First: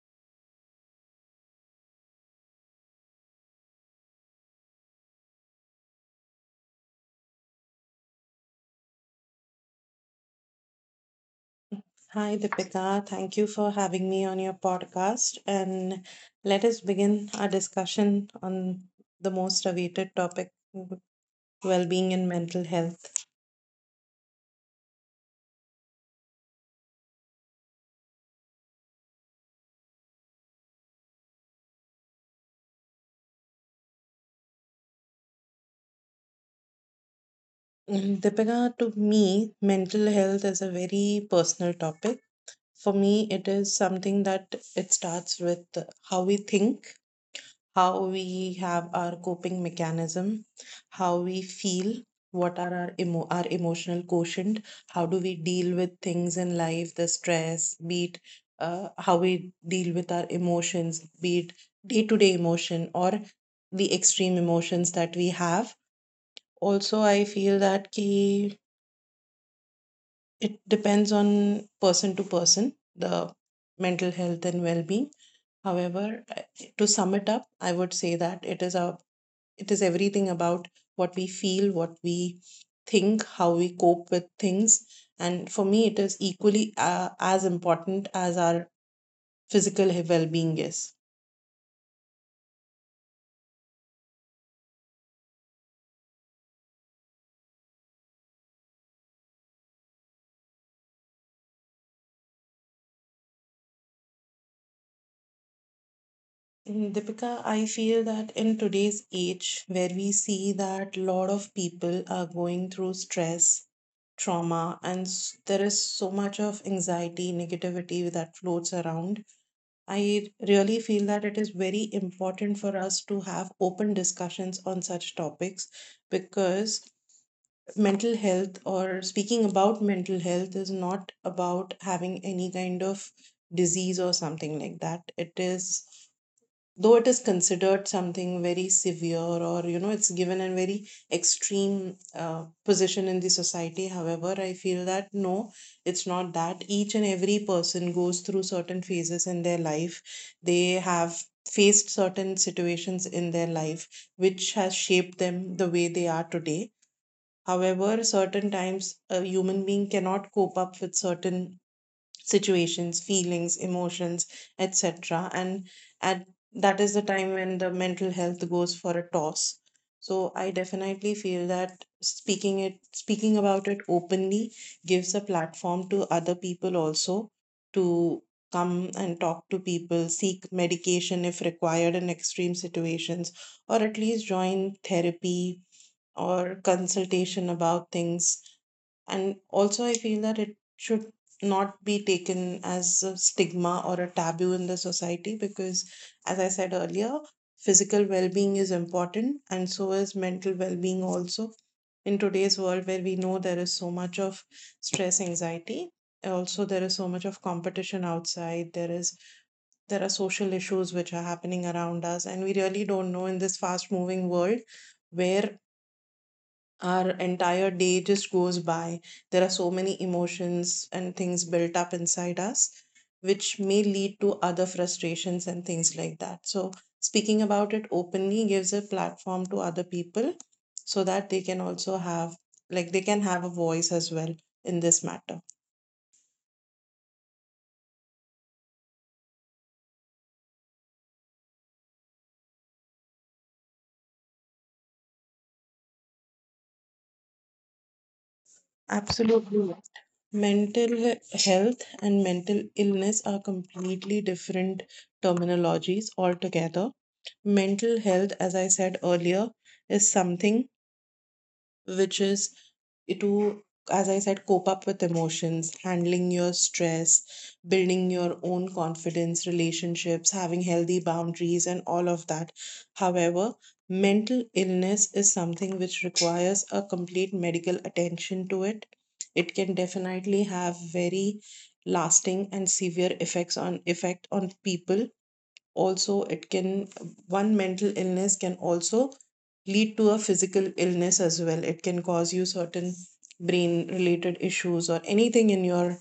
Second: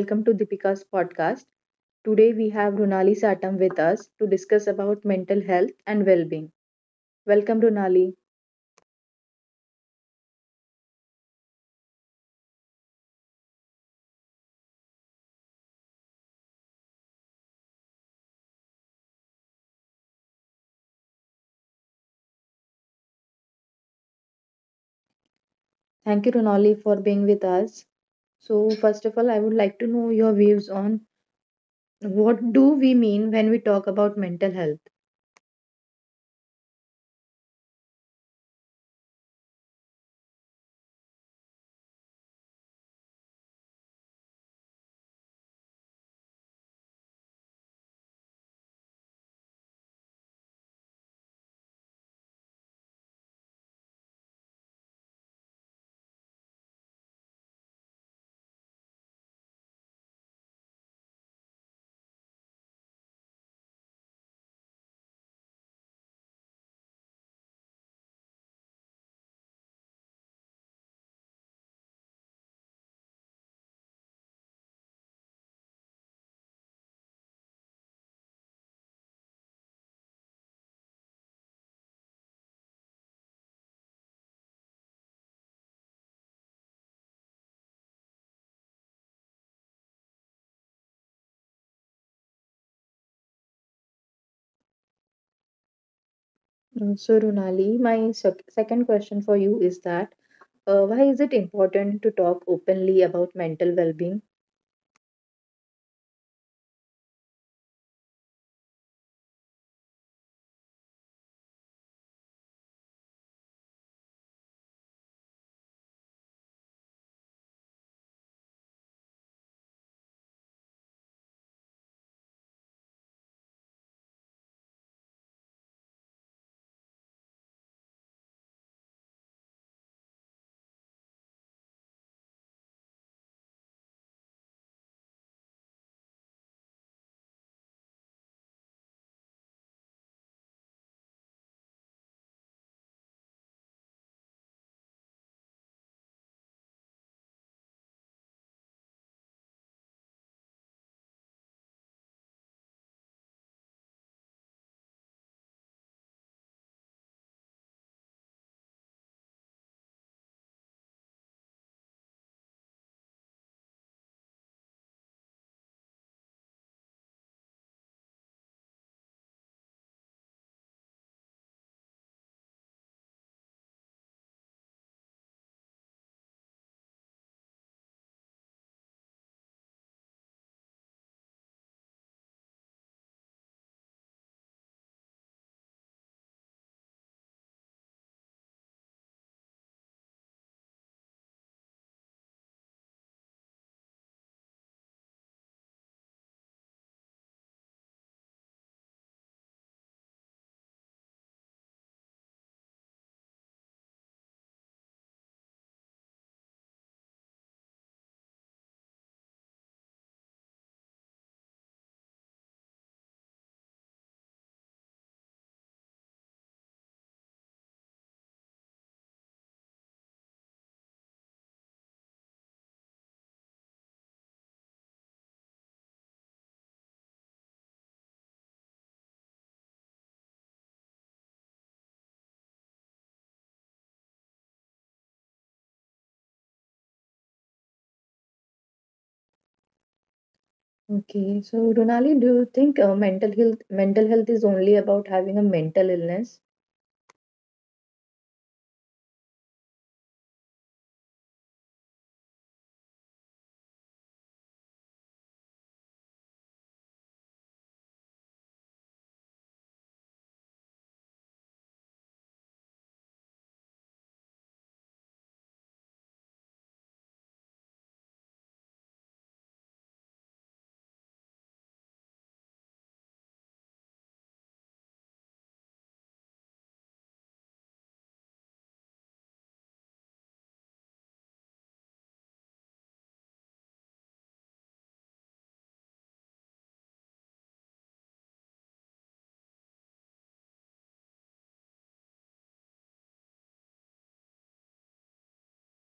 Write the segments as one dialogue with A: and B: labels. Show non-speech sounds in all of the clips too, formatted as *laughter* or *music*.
A: Welcome to Deepika's podcast. Today we have Runali Satam with us to discuss about mental health and well-being. Welcome, Runali.
B: Hi, Deepika. Thank you for having me on your podcast. And let us begin our discussion on the most awaited topic well being and mental health.
A: Thank you, Runali, for being with us. So, first of all, I would like to know your views on what do we mean when we talk about mental health.
B: Deepika, to me, mental health is a very personal topic. For me, it is something that it starts with how we think, how we have our coping mechanism, how we feel, what are our emotional quotient, how do we deal with things in life, the stress, be it how we deal with our emotions, be it day to day emotion or the extreme emotions that we have. Also, I feel that ki, it depends on person to person, the mental health and well being. However, I- to sum it up, I would say that it is everything about what we feel, what we think, how we cope with things. And for me, it is equally as important as our physical well being is.
A: So, Runali, my second question for you is that why is it important to talk openly about mental well-being?
B: Deepika, I feel that in today's age, where we see that a lot of people are going through stress, trauma, there is so much of anxiety, negativity that floats around, I really feel that it is very important for us to have open discussions on such topics because mental health or speaking about mental health is not about having any kind of disease or something like that. It is, though it is considered something very severe, or you know it's given a very extreme position in the society. However, I feel that no, it's not that. Each and every person goes through certain phases in their life. They have faced certain situations in their life which has shaped them the way they are today. However, certain times a human being cannot cope up with certain situations, feelings, emotions, etc. And at That is the time when the mental health goes for a toss. So I definitely feel that speaking about it openly gives a platform to other people also to come and talk to people, seek medication if required in extreme situations, or at least join therapy or consultation about things. And also, I feel that it should not be taken as a stigma or a taboo in the society because, as I said earlier, physical well being is important and so is mental well being also. In today's world, where we know there is so much of stress, anxiety, also there is so much of competition outside, there are social issues which are happening around us and we really don't know, in this fast moving world where our entire day just goes by. There are so many emotions and things built up inside us, which may lead to other frustrations and things like that. So, speaking about it openly gives a platform to other people so that they can also have, like, they can have a voice as well in this matter.
A: Okay, so Runali, do you think mental health is only about having a mental illness?
B: Absolutely. Mental health and mental illness are completely different terminologies altogether. Mental health, as I said earlier, is something which is to, as I said, cope up with emotions, handling your stress, building your own confidence, relationships, having healthy boundaries, and all of that. However, mental illness is something which requires a complete medical attention to it. It can definitely have very lasting and severe effect on people. Also, it can, one mental illness can also lead to a physical illness as well. It can cause you certain brain related issues or anything in your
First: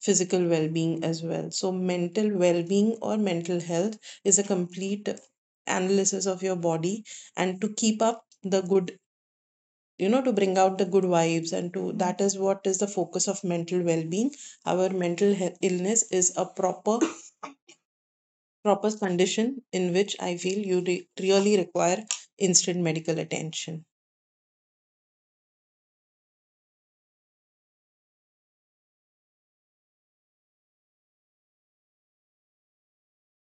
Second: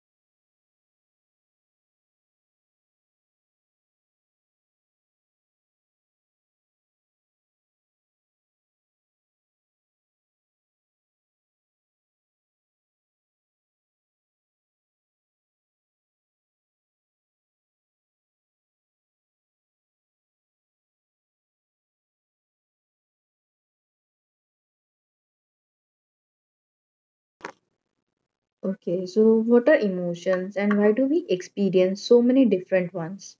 B: physical well-being as well. So mental well-being or mental health is a complete analysis of your body, and to keep up the good, you know, to bring out the good vibes, and to that is what is the focus of mental well-being. Our mental illness is a proper condition in which I feel you really require instant medical attention.
A: Okay, so what are emotions and why do we experience so many different ones?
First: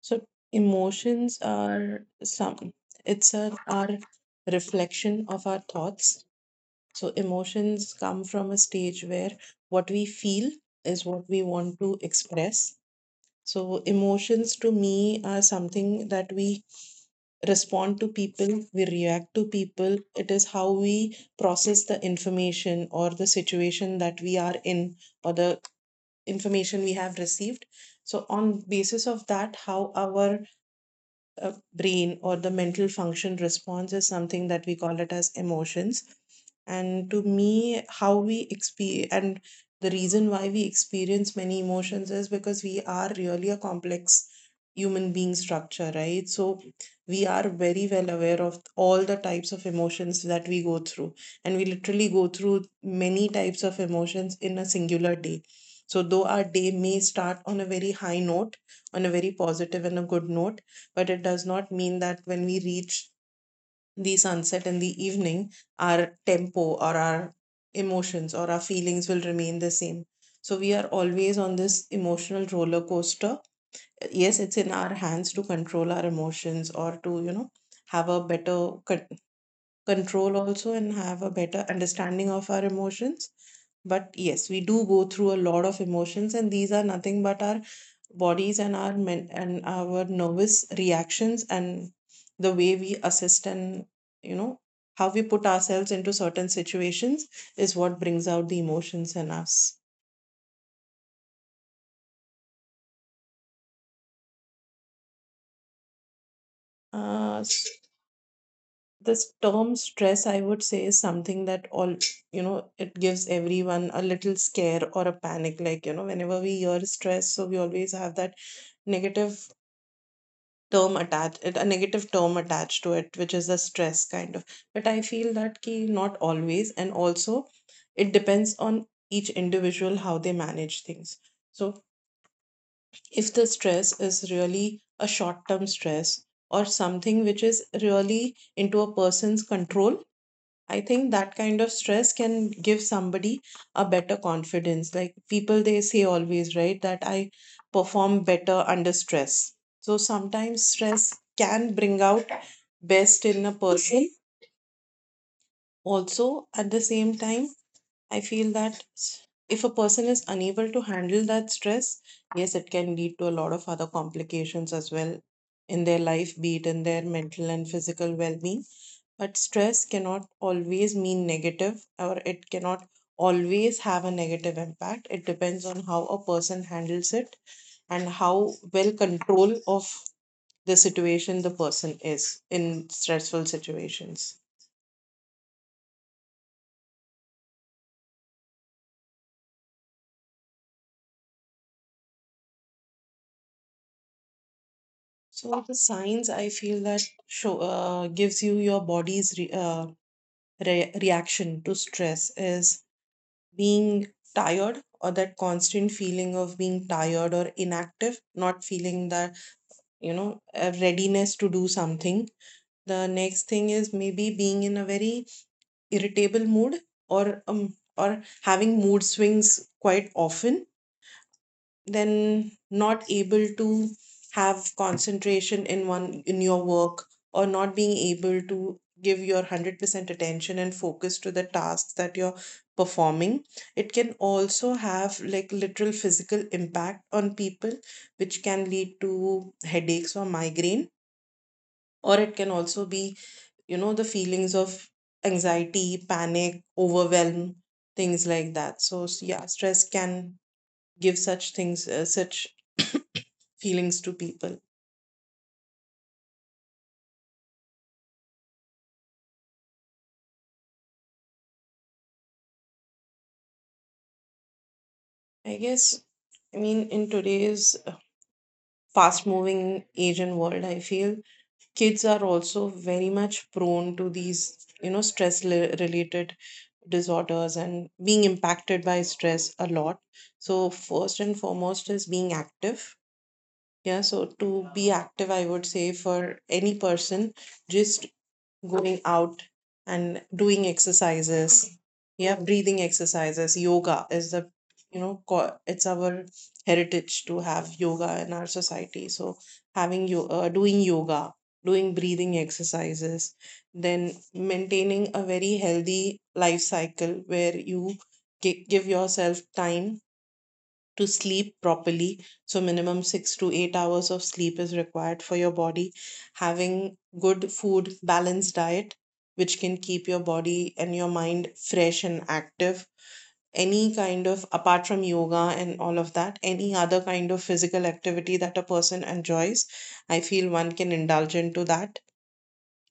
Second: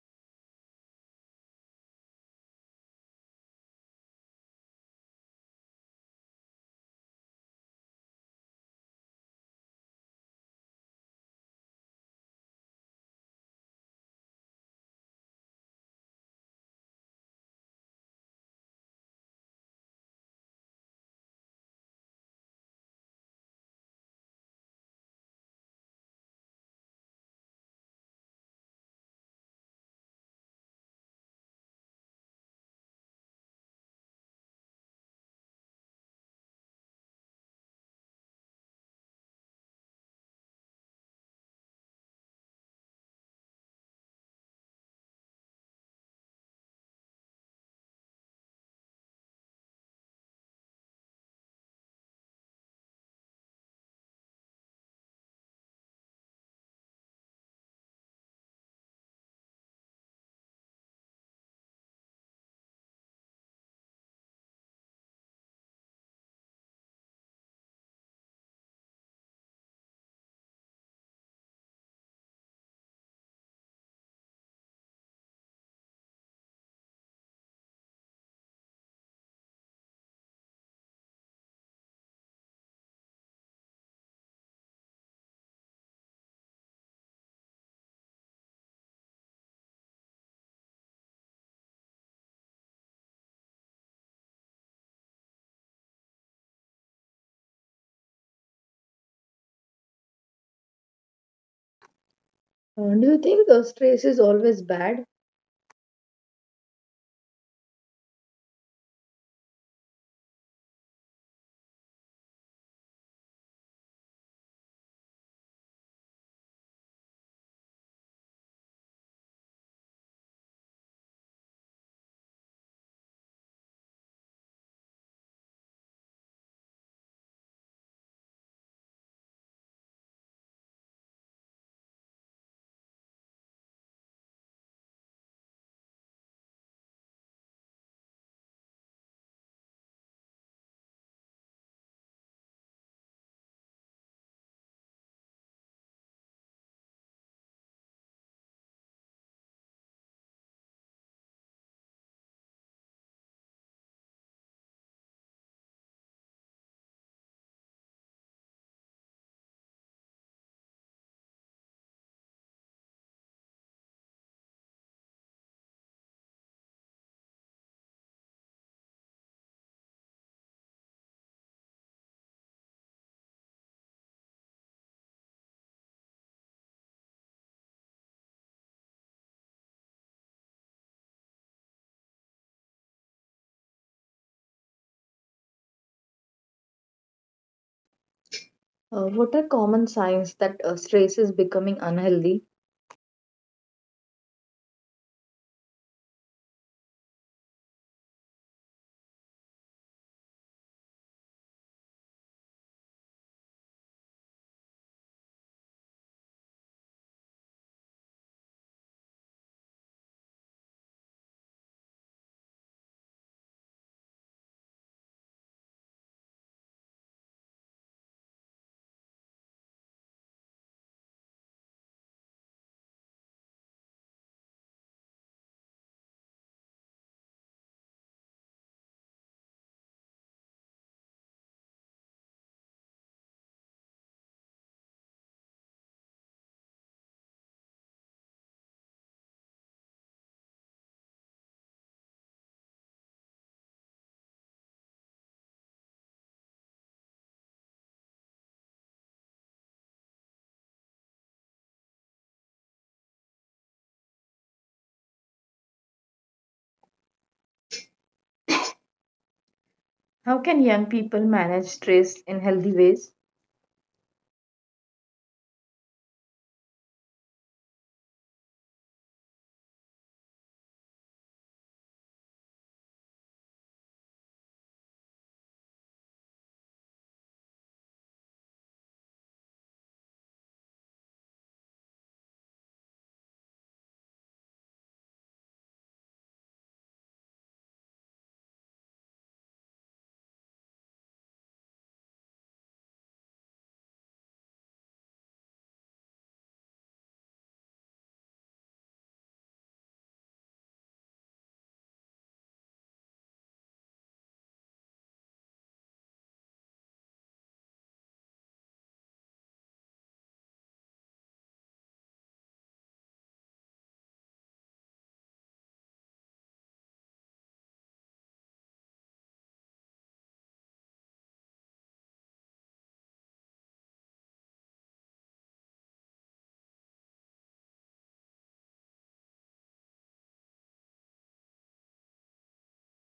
B: So emotions are some it's a our reflection of our thoughts. So emotions come from a stage where what we feel is what we want to express. So emotions to me are something that we respond to people, we react to people. It is how we process the information or the situation that we are in, or the information we have received. So on basis of that, how our brain or the mental function response is something that we call it as emotions. And to me, how we experience, and the reason why we experience many emotions is because we are really a complex human being structure, right? So we are very well aware of all the types of emotions that we go through, and we literally go through many types of emotions in a singular day. So though our day may start on a very high note, on a very positive and a good note, but it does not mean that when we reach the sunset in the evening, our tempo or our emotions or our feelings will remain the same. So we are always on this emotional roller coaster. Yes, it's in our hands to control our emotions or to, you know, have a better control also and have a better understanding of our emotions. But yes, we do go through a lot of emotions, and these are nothing but our bodies and our nervous reactions, and the way we assist and, you know, how we put ourselves into certain situations is what brings out the emotions in us.
A: Do you think stress is always bad?
B: Uh, this term stress I would say is something that all, you know, it gives everyone a little scare or a panic, like, you know, whenever we hear stress, so we always have that negative term attached a negative term attached to it, which is the stress kind of. But I feel that key not always, and also it depends on each individual how they manage things. So if the stress is really a short term stress or something which is really into a person's control, I think that kind of stress can give somebody a better confidence. Like people, they say always, right, that I perform better under stress. So sometimes stress can bring out best in a person. Also, at the same time, I feel that if a person is unable to handle that stress, yes, it can lead to a lot of other complications as well in their life, be it in their mental and physical well being. But stress cannot always mean negative, or it cannot always have a negative impact. It depends on how a person handles it and how well control of the situation the person is in stressful situations.
A: What are common signs that stress is becoming unhealthy?
B: So the signs I feel that show gives you your body's reaction to stress is being tired, or that constant feeling of being tired or inactive, not feeling that, you know, a readiness to do something. The next thing is maybe being in a very irritable mood, or having mood swings quite often. Then not able to have concentration in one in your work, or not being able to give your 100% attention and focus to the tasks that you're performing. It can also have like literal physical impact on people, which can lead to headaches or migraine, or it can also be, you know, the feelings of anxiety, panic, overwhelm, things like that. So yeah, stress can give such things, such *coughs* feelings to people.
A: How can young people manage stress in healthy ways?
B: I guess, I mean, in today's fast moving age and world, I feel kids are also very much prone to these, you know, stress related disorders and being impacted by stress a lot. So, first and foremost is being active. Yeah, so to be active, I would say for any person, just going out and doing exercises. Yeah, breathing exercises. Yoga is the, you know, it's our heritage to have yoga in our society. So having you doing yoga, doing breathing exercises, then maintaining a very healthy life cycle where you give yourself time to sleep properly. So minimum 6 to 8 hours of sleep is required for your body. Having good food, balanced diet, which can keep your body and your mind fresh and active. Any kind of, apart from yoga and all of that, any other kind of physical activity that a person enjoys, I feel one can indulge into that.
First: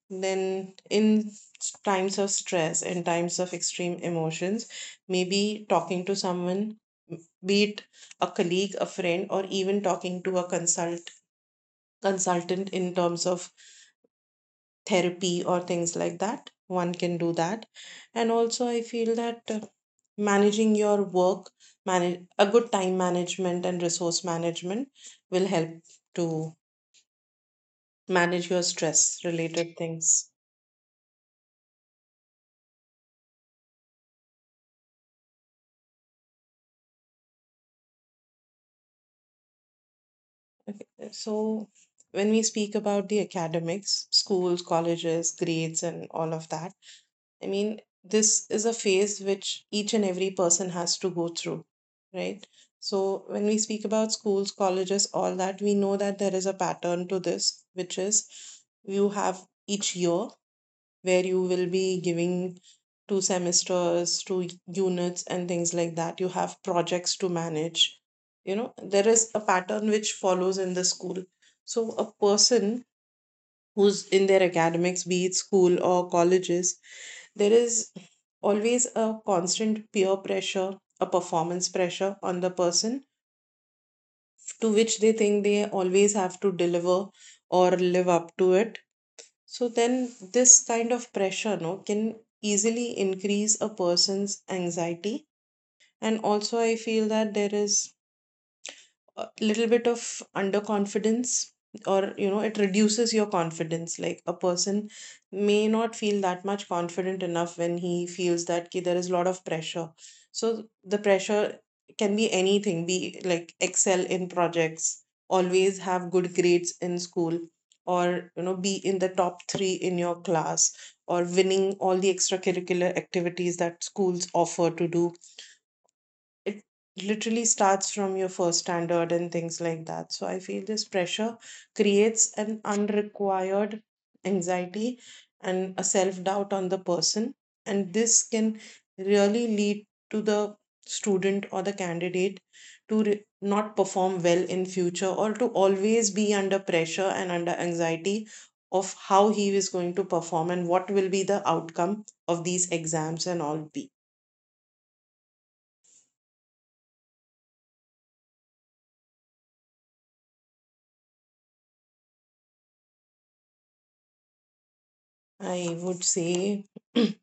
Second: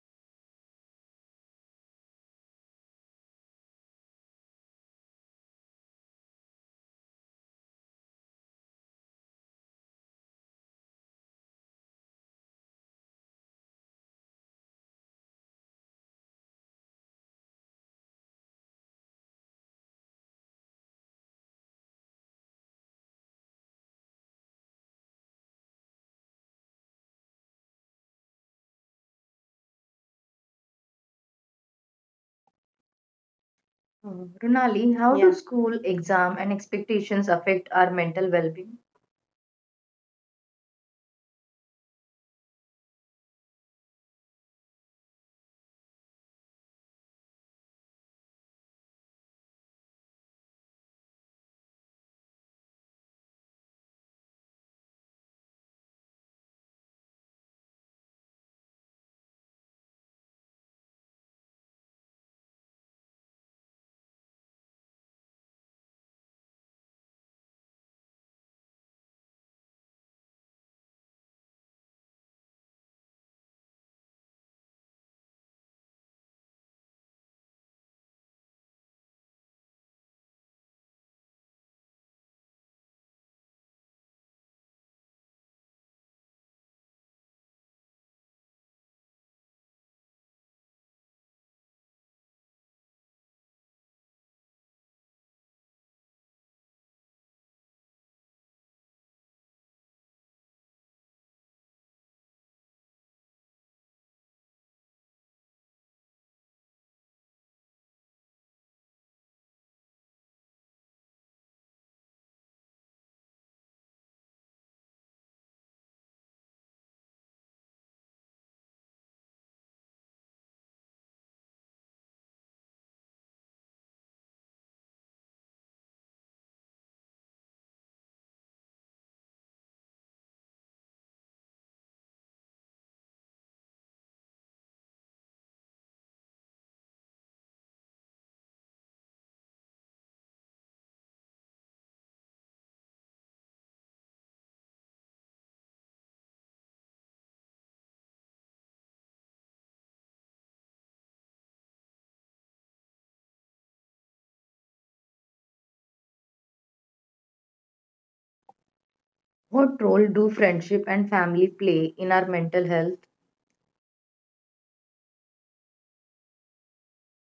B: Then in times of stress and times of extreme emotions, maybe talking to someone, be it a colleague, a friend, or even talking to a consultant in terms of therapy or things like that, one can do that. And also I feel that managing your work manage a good time management and resource management will help to manage your stress related things.
A: Runali, how do Yeah. school, exam, and expectations affect our mental well-being?
B: So, when we speak about the academics, schools, colleges, grades, and all of that, I mean, this is a phase which each and every person has to go through, right? So, when we speak about schools, colleges, all that, we know that there is a pattern to this, which is you have each year where you will be giving two semesters, two units, and things like that. You have projects to manage. There is a pattern which follows in the school. So, a person who's in their academics, be it school or colleges, there is always a constant peer pressure, a performance pressure on the person to which they think they always have to deliver or live up to it. So then this kind of pressure no can easily increase a person's anxiety. And also I feel that there is a little bit of underconfidence, or it reduces your confidence. Like a person may not feel that much confident enough when he feels that ki, there is a lot of pressure. So the pressure can be anything, be like excel in projects, always have good grades in school, or be in the top 3 in your class, or winning all the extracurricular activities that schools offer to do. It literally starts from your first standard and things like that. So I feel this pressure creates an unrequired anxiety and a self doubt on the person. And this can really lead to the student or the candidate to not perform well in future, or to always be under pressure and under anxiety of how he is going to perform and what will be the outcome of these exams and all be.
A: What role do friendship and family play in our mental health?
B: I would say, *clears throat*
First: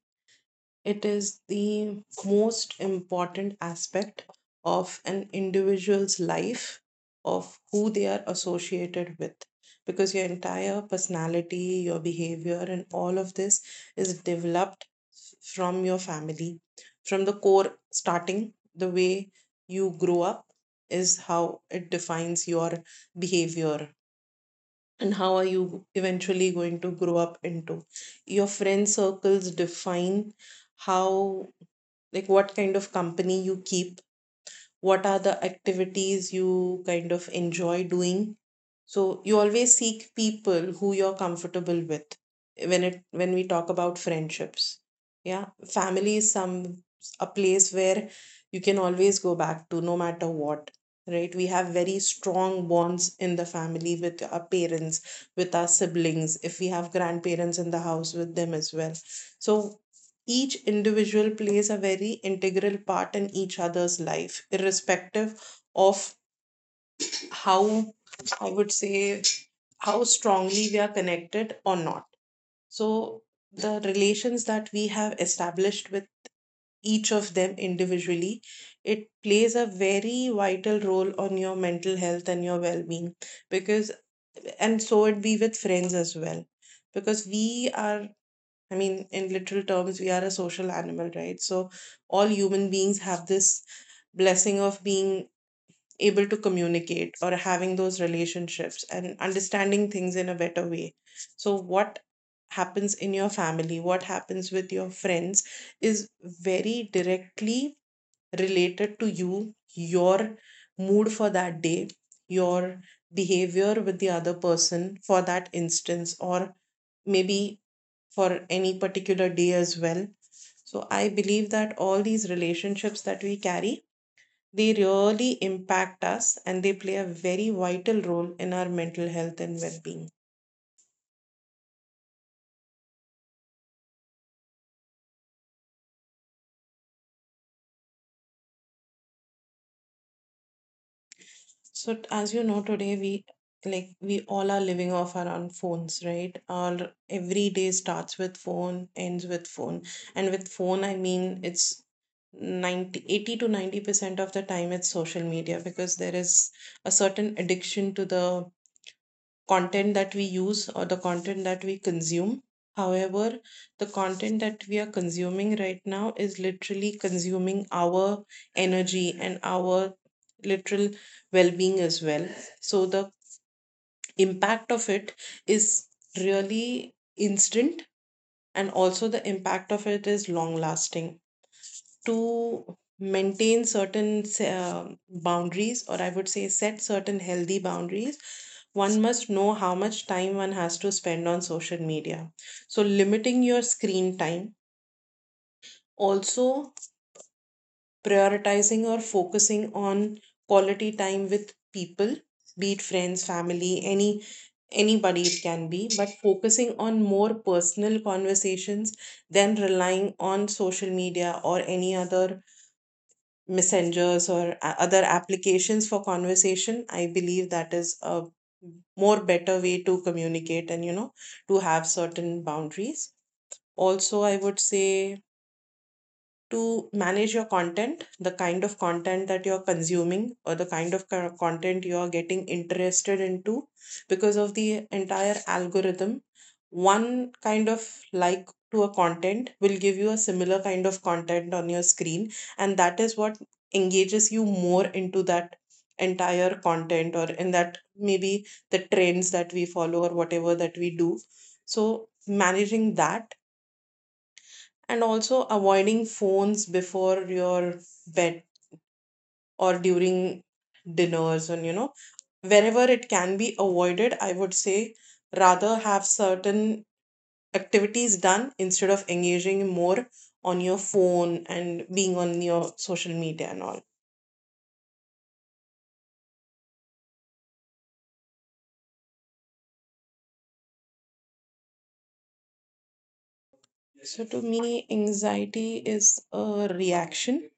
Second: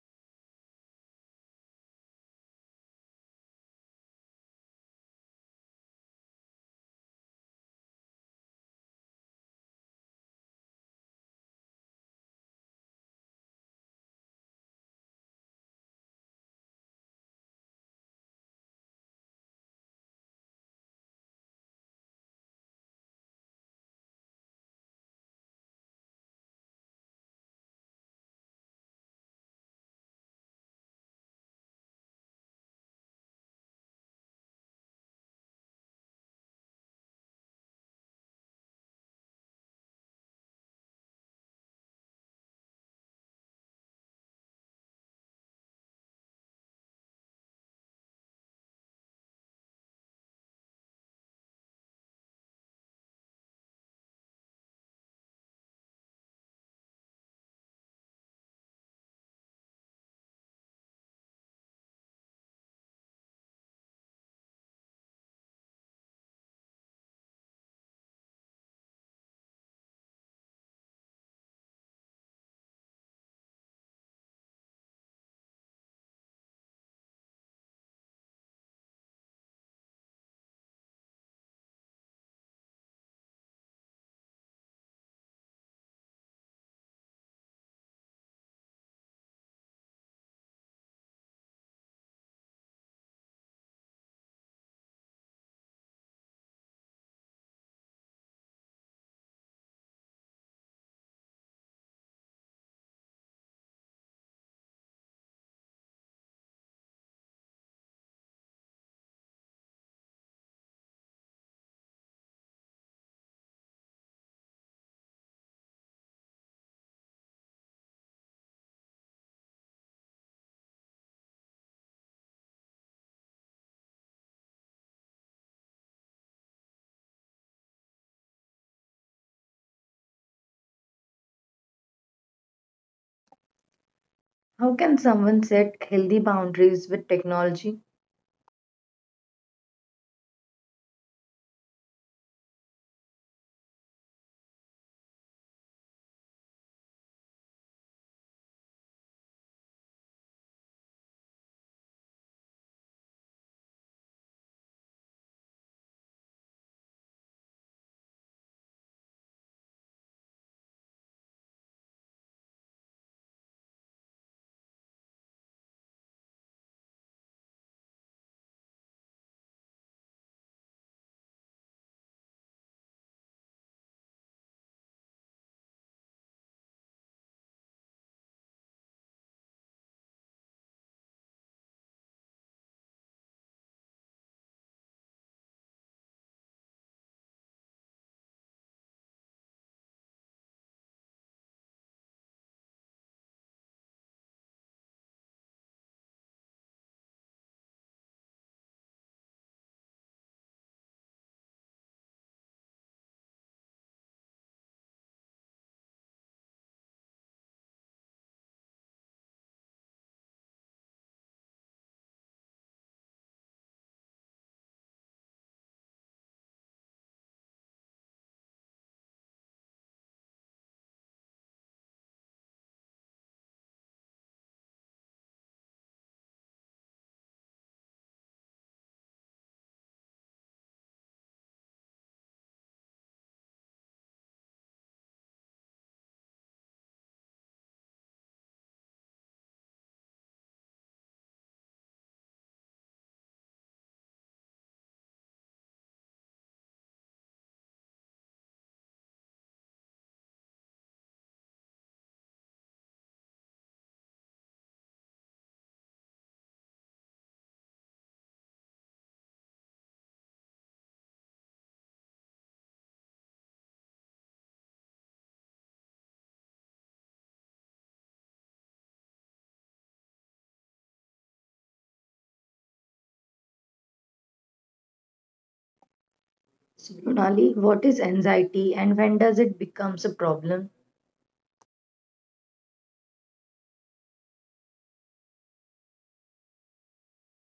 B: it is the most important aspect of an individual's life, of who they are associated with, because your entire personality, your behavior, and all of this is developed from your family. From the core starting, the way you grow up is how it defines your behavior and how are you eventually going to grow up into. Your friend circles define how, like what kind of company you keep, what are the activities you kind of enjoy doing. So you always seek people who you're comfortable with when we talk about friendships. Yeah, family is some a place where you can always go back to no matter what. Right, we have very strong bonds in the family with our parents, with our siblings. If we have grandparents in the house, with them as well. So each individual plays a very integral part in each other's life, irrespective of how, I would say, how strongly we are connected or not. So the relations that we have established with each of them individually, it plays a very vital role on your mental health and your well being. Because and so it be with friends as well. Because we are, I mean, in literal terms, we are a social animal, right? So, all human beings have this blessing of being able to communicate or having those relationships and understanding things in a better way. So, what happens in your family, what happens with your friends is very directly related to you, your mood for that day, your behavior with the other person for that instance, or maybe for any particular day as well. So I believe that all these relationships that we carry, they really impact us and they play a very vital role in our mental health and well-being.
A: How can someone set healthy boundaries with technology?
B: As you know today we, like we all are living off our own phones, right? Our every day starts with phone, ends with phone. And with phone I mean it's 90 80 to 90% of the time it's social media, because there is a certain addiction to the content that we use or the content that we consume. However, the content that we are consuming right now is literally consuming our energy and our literal well being as well. So, the impact of it is really instant, and also the impact of it is long lasting. To maintain certain boundaries, or I would say set certain healthy boundaries, one must know how much time one has to spend on social media. So, limiting your screen time, also prioritizing or focusing on quality time with people, be it friends, family, anybody it can be, but focusing on more personal conversations than relying on social media or any other messengers or other applications for conversation, I believe that is a more better way to communicate and to have certain boundaries. Also I would say to manage your content, the kind of content that you're consuming or the kind of content you're getting interested into because of the entire algorithm. One kind of like to a content will give you a similar kind of content on your screen, and that is what engages you more into that entire content or in that, maybe the trends that we follow or whatever that we do. So, managing that, and also avoiding phones before your bed or during dinners, and wherever it can be avoided, I would say rather have certain activities done instead of engaging more on your phone and being on your social media and all.
A: So, Ronali, what is anxiety and when does it becomes a problem?
B: So to me anxiety is a reaction,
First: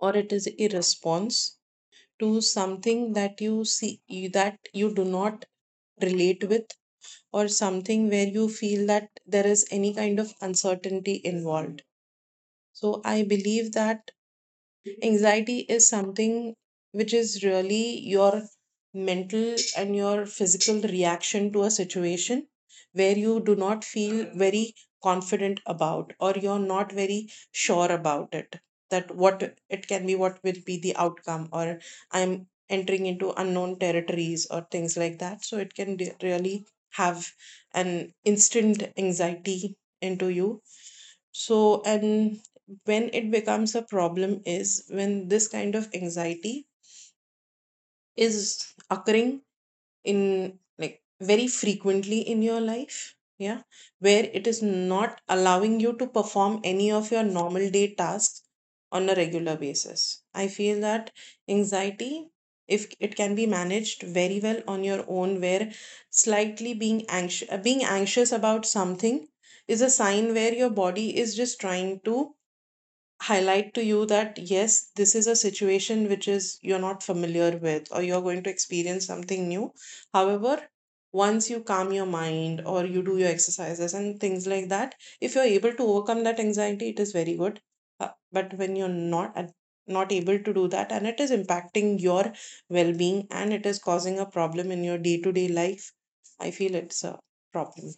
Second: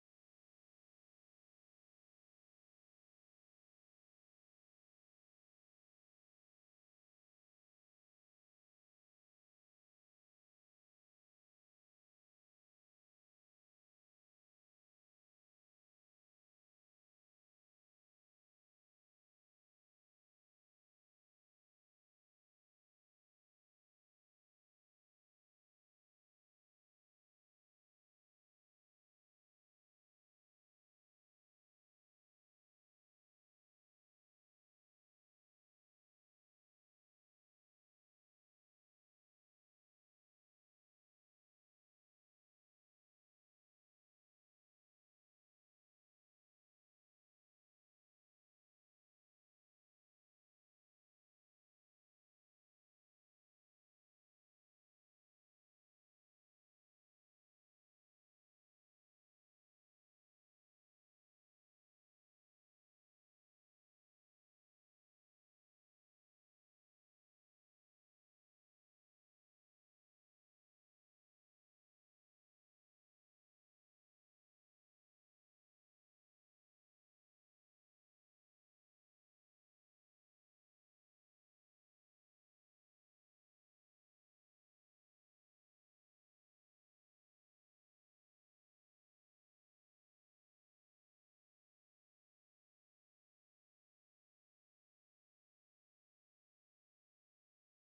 B: or it is a response to something that you see, that you do not relate with, or something where you feel that there is any kind of uncertainty involved. So I believe that anxiety is something which is really your mental and your physical reaction to a situation where you do not feel very confident about or you're not very sure about it, that what it can be, what will be the outcome, or I'm entering into unknown territories or things like that. So it can really have an instant anxiety into you. So, and when it becomes a problem is when this kind of anxiety is occurring in, like very frequently in your life, yeah, where it is not allowing you to perform any of your normal day tasks on a regular basis. I feel that anxiety, if it can be managed very well on your own, where slightly being anxious, about something is a sign where your body is just trying to highlight to you that yes, this is a situation which is you're not familiar with, or you're going to experience something new. However, once you calm your mind or you do your exercises and things like that, if you're able to overcome that anxiety, it is very good. But when you're not at- not able to do that and it is impacting your well-being and it is causing a problem in your day-to-day life, I feel it's a problem.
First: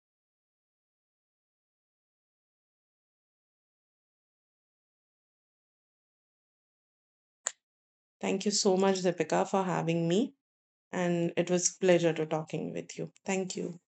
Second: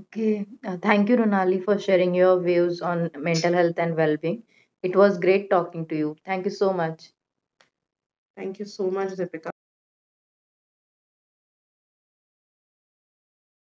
A: Okay, thank you, Ronali, for sharing your views on mental health and well-being. It was great talking to you. Thank you so much.
B: Thank you
A: Thank you
B: so
A: so
B: much,
A: much,
B: Deepika,
A: Deepika.
B: for having me. And it was pleasure to talking with you. Thank you.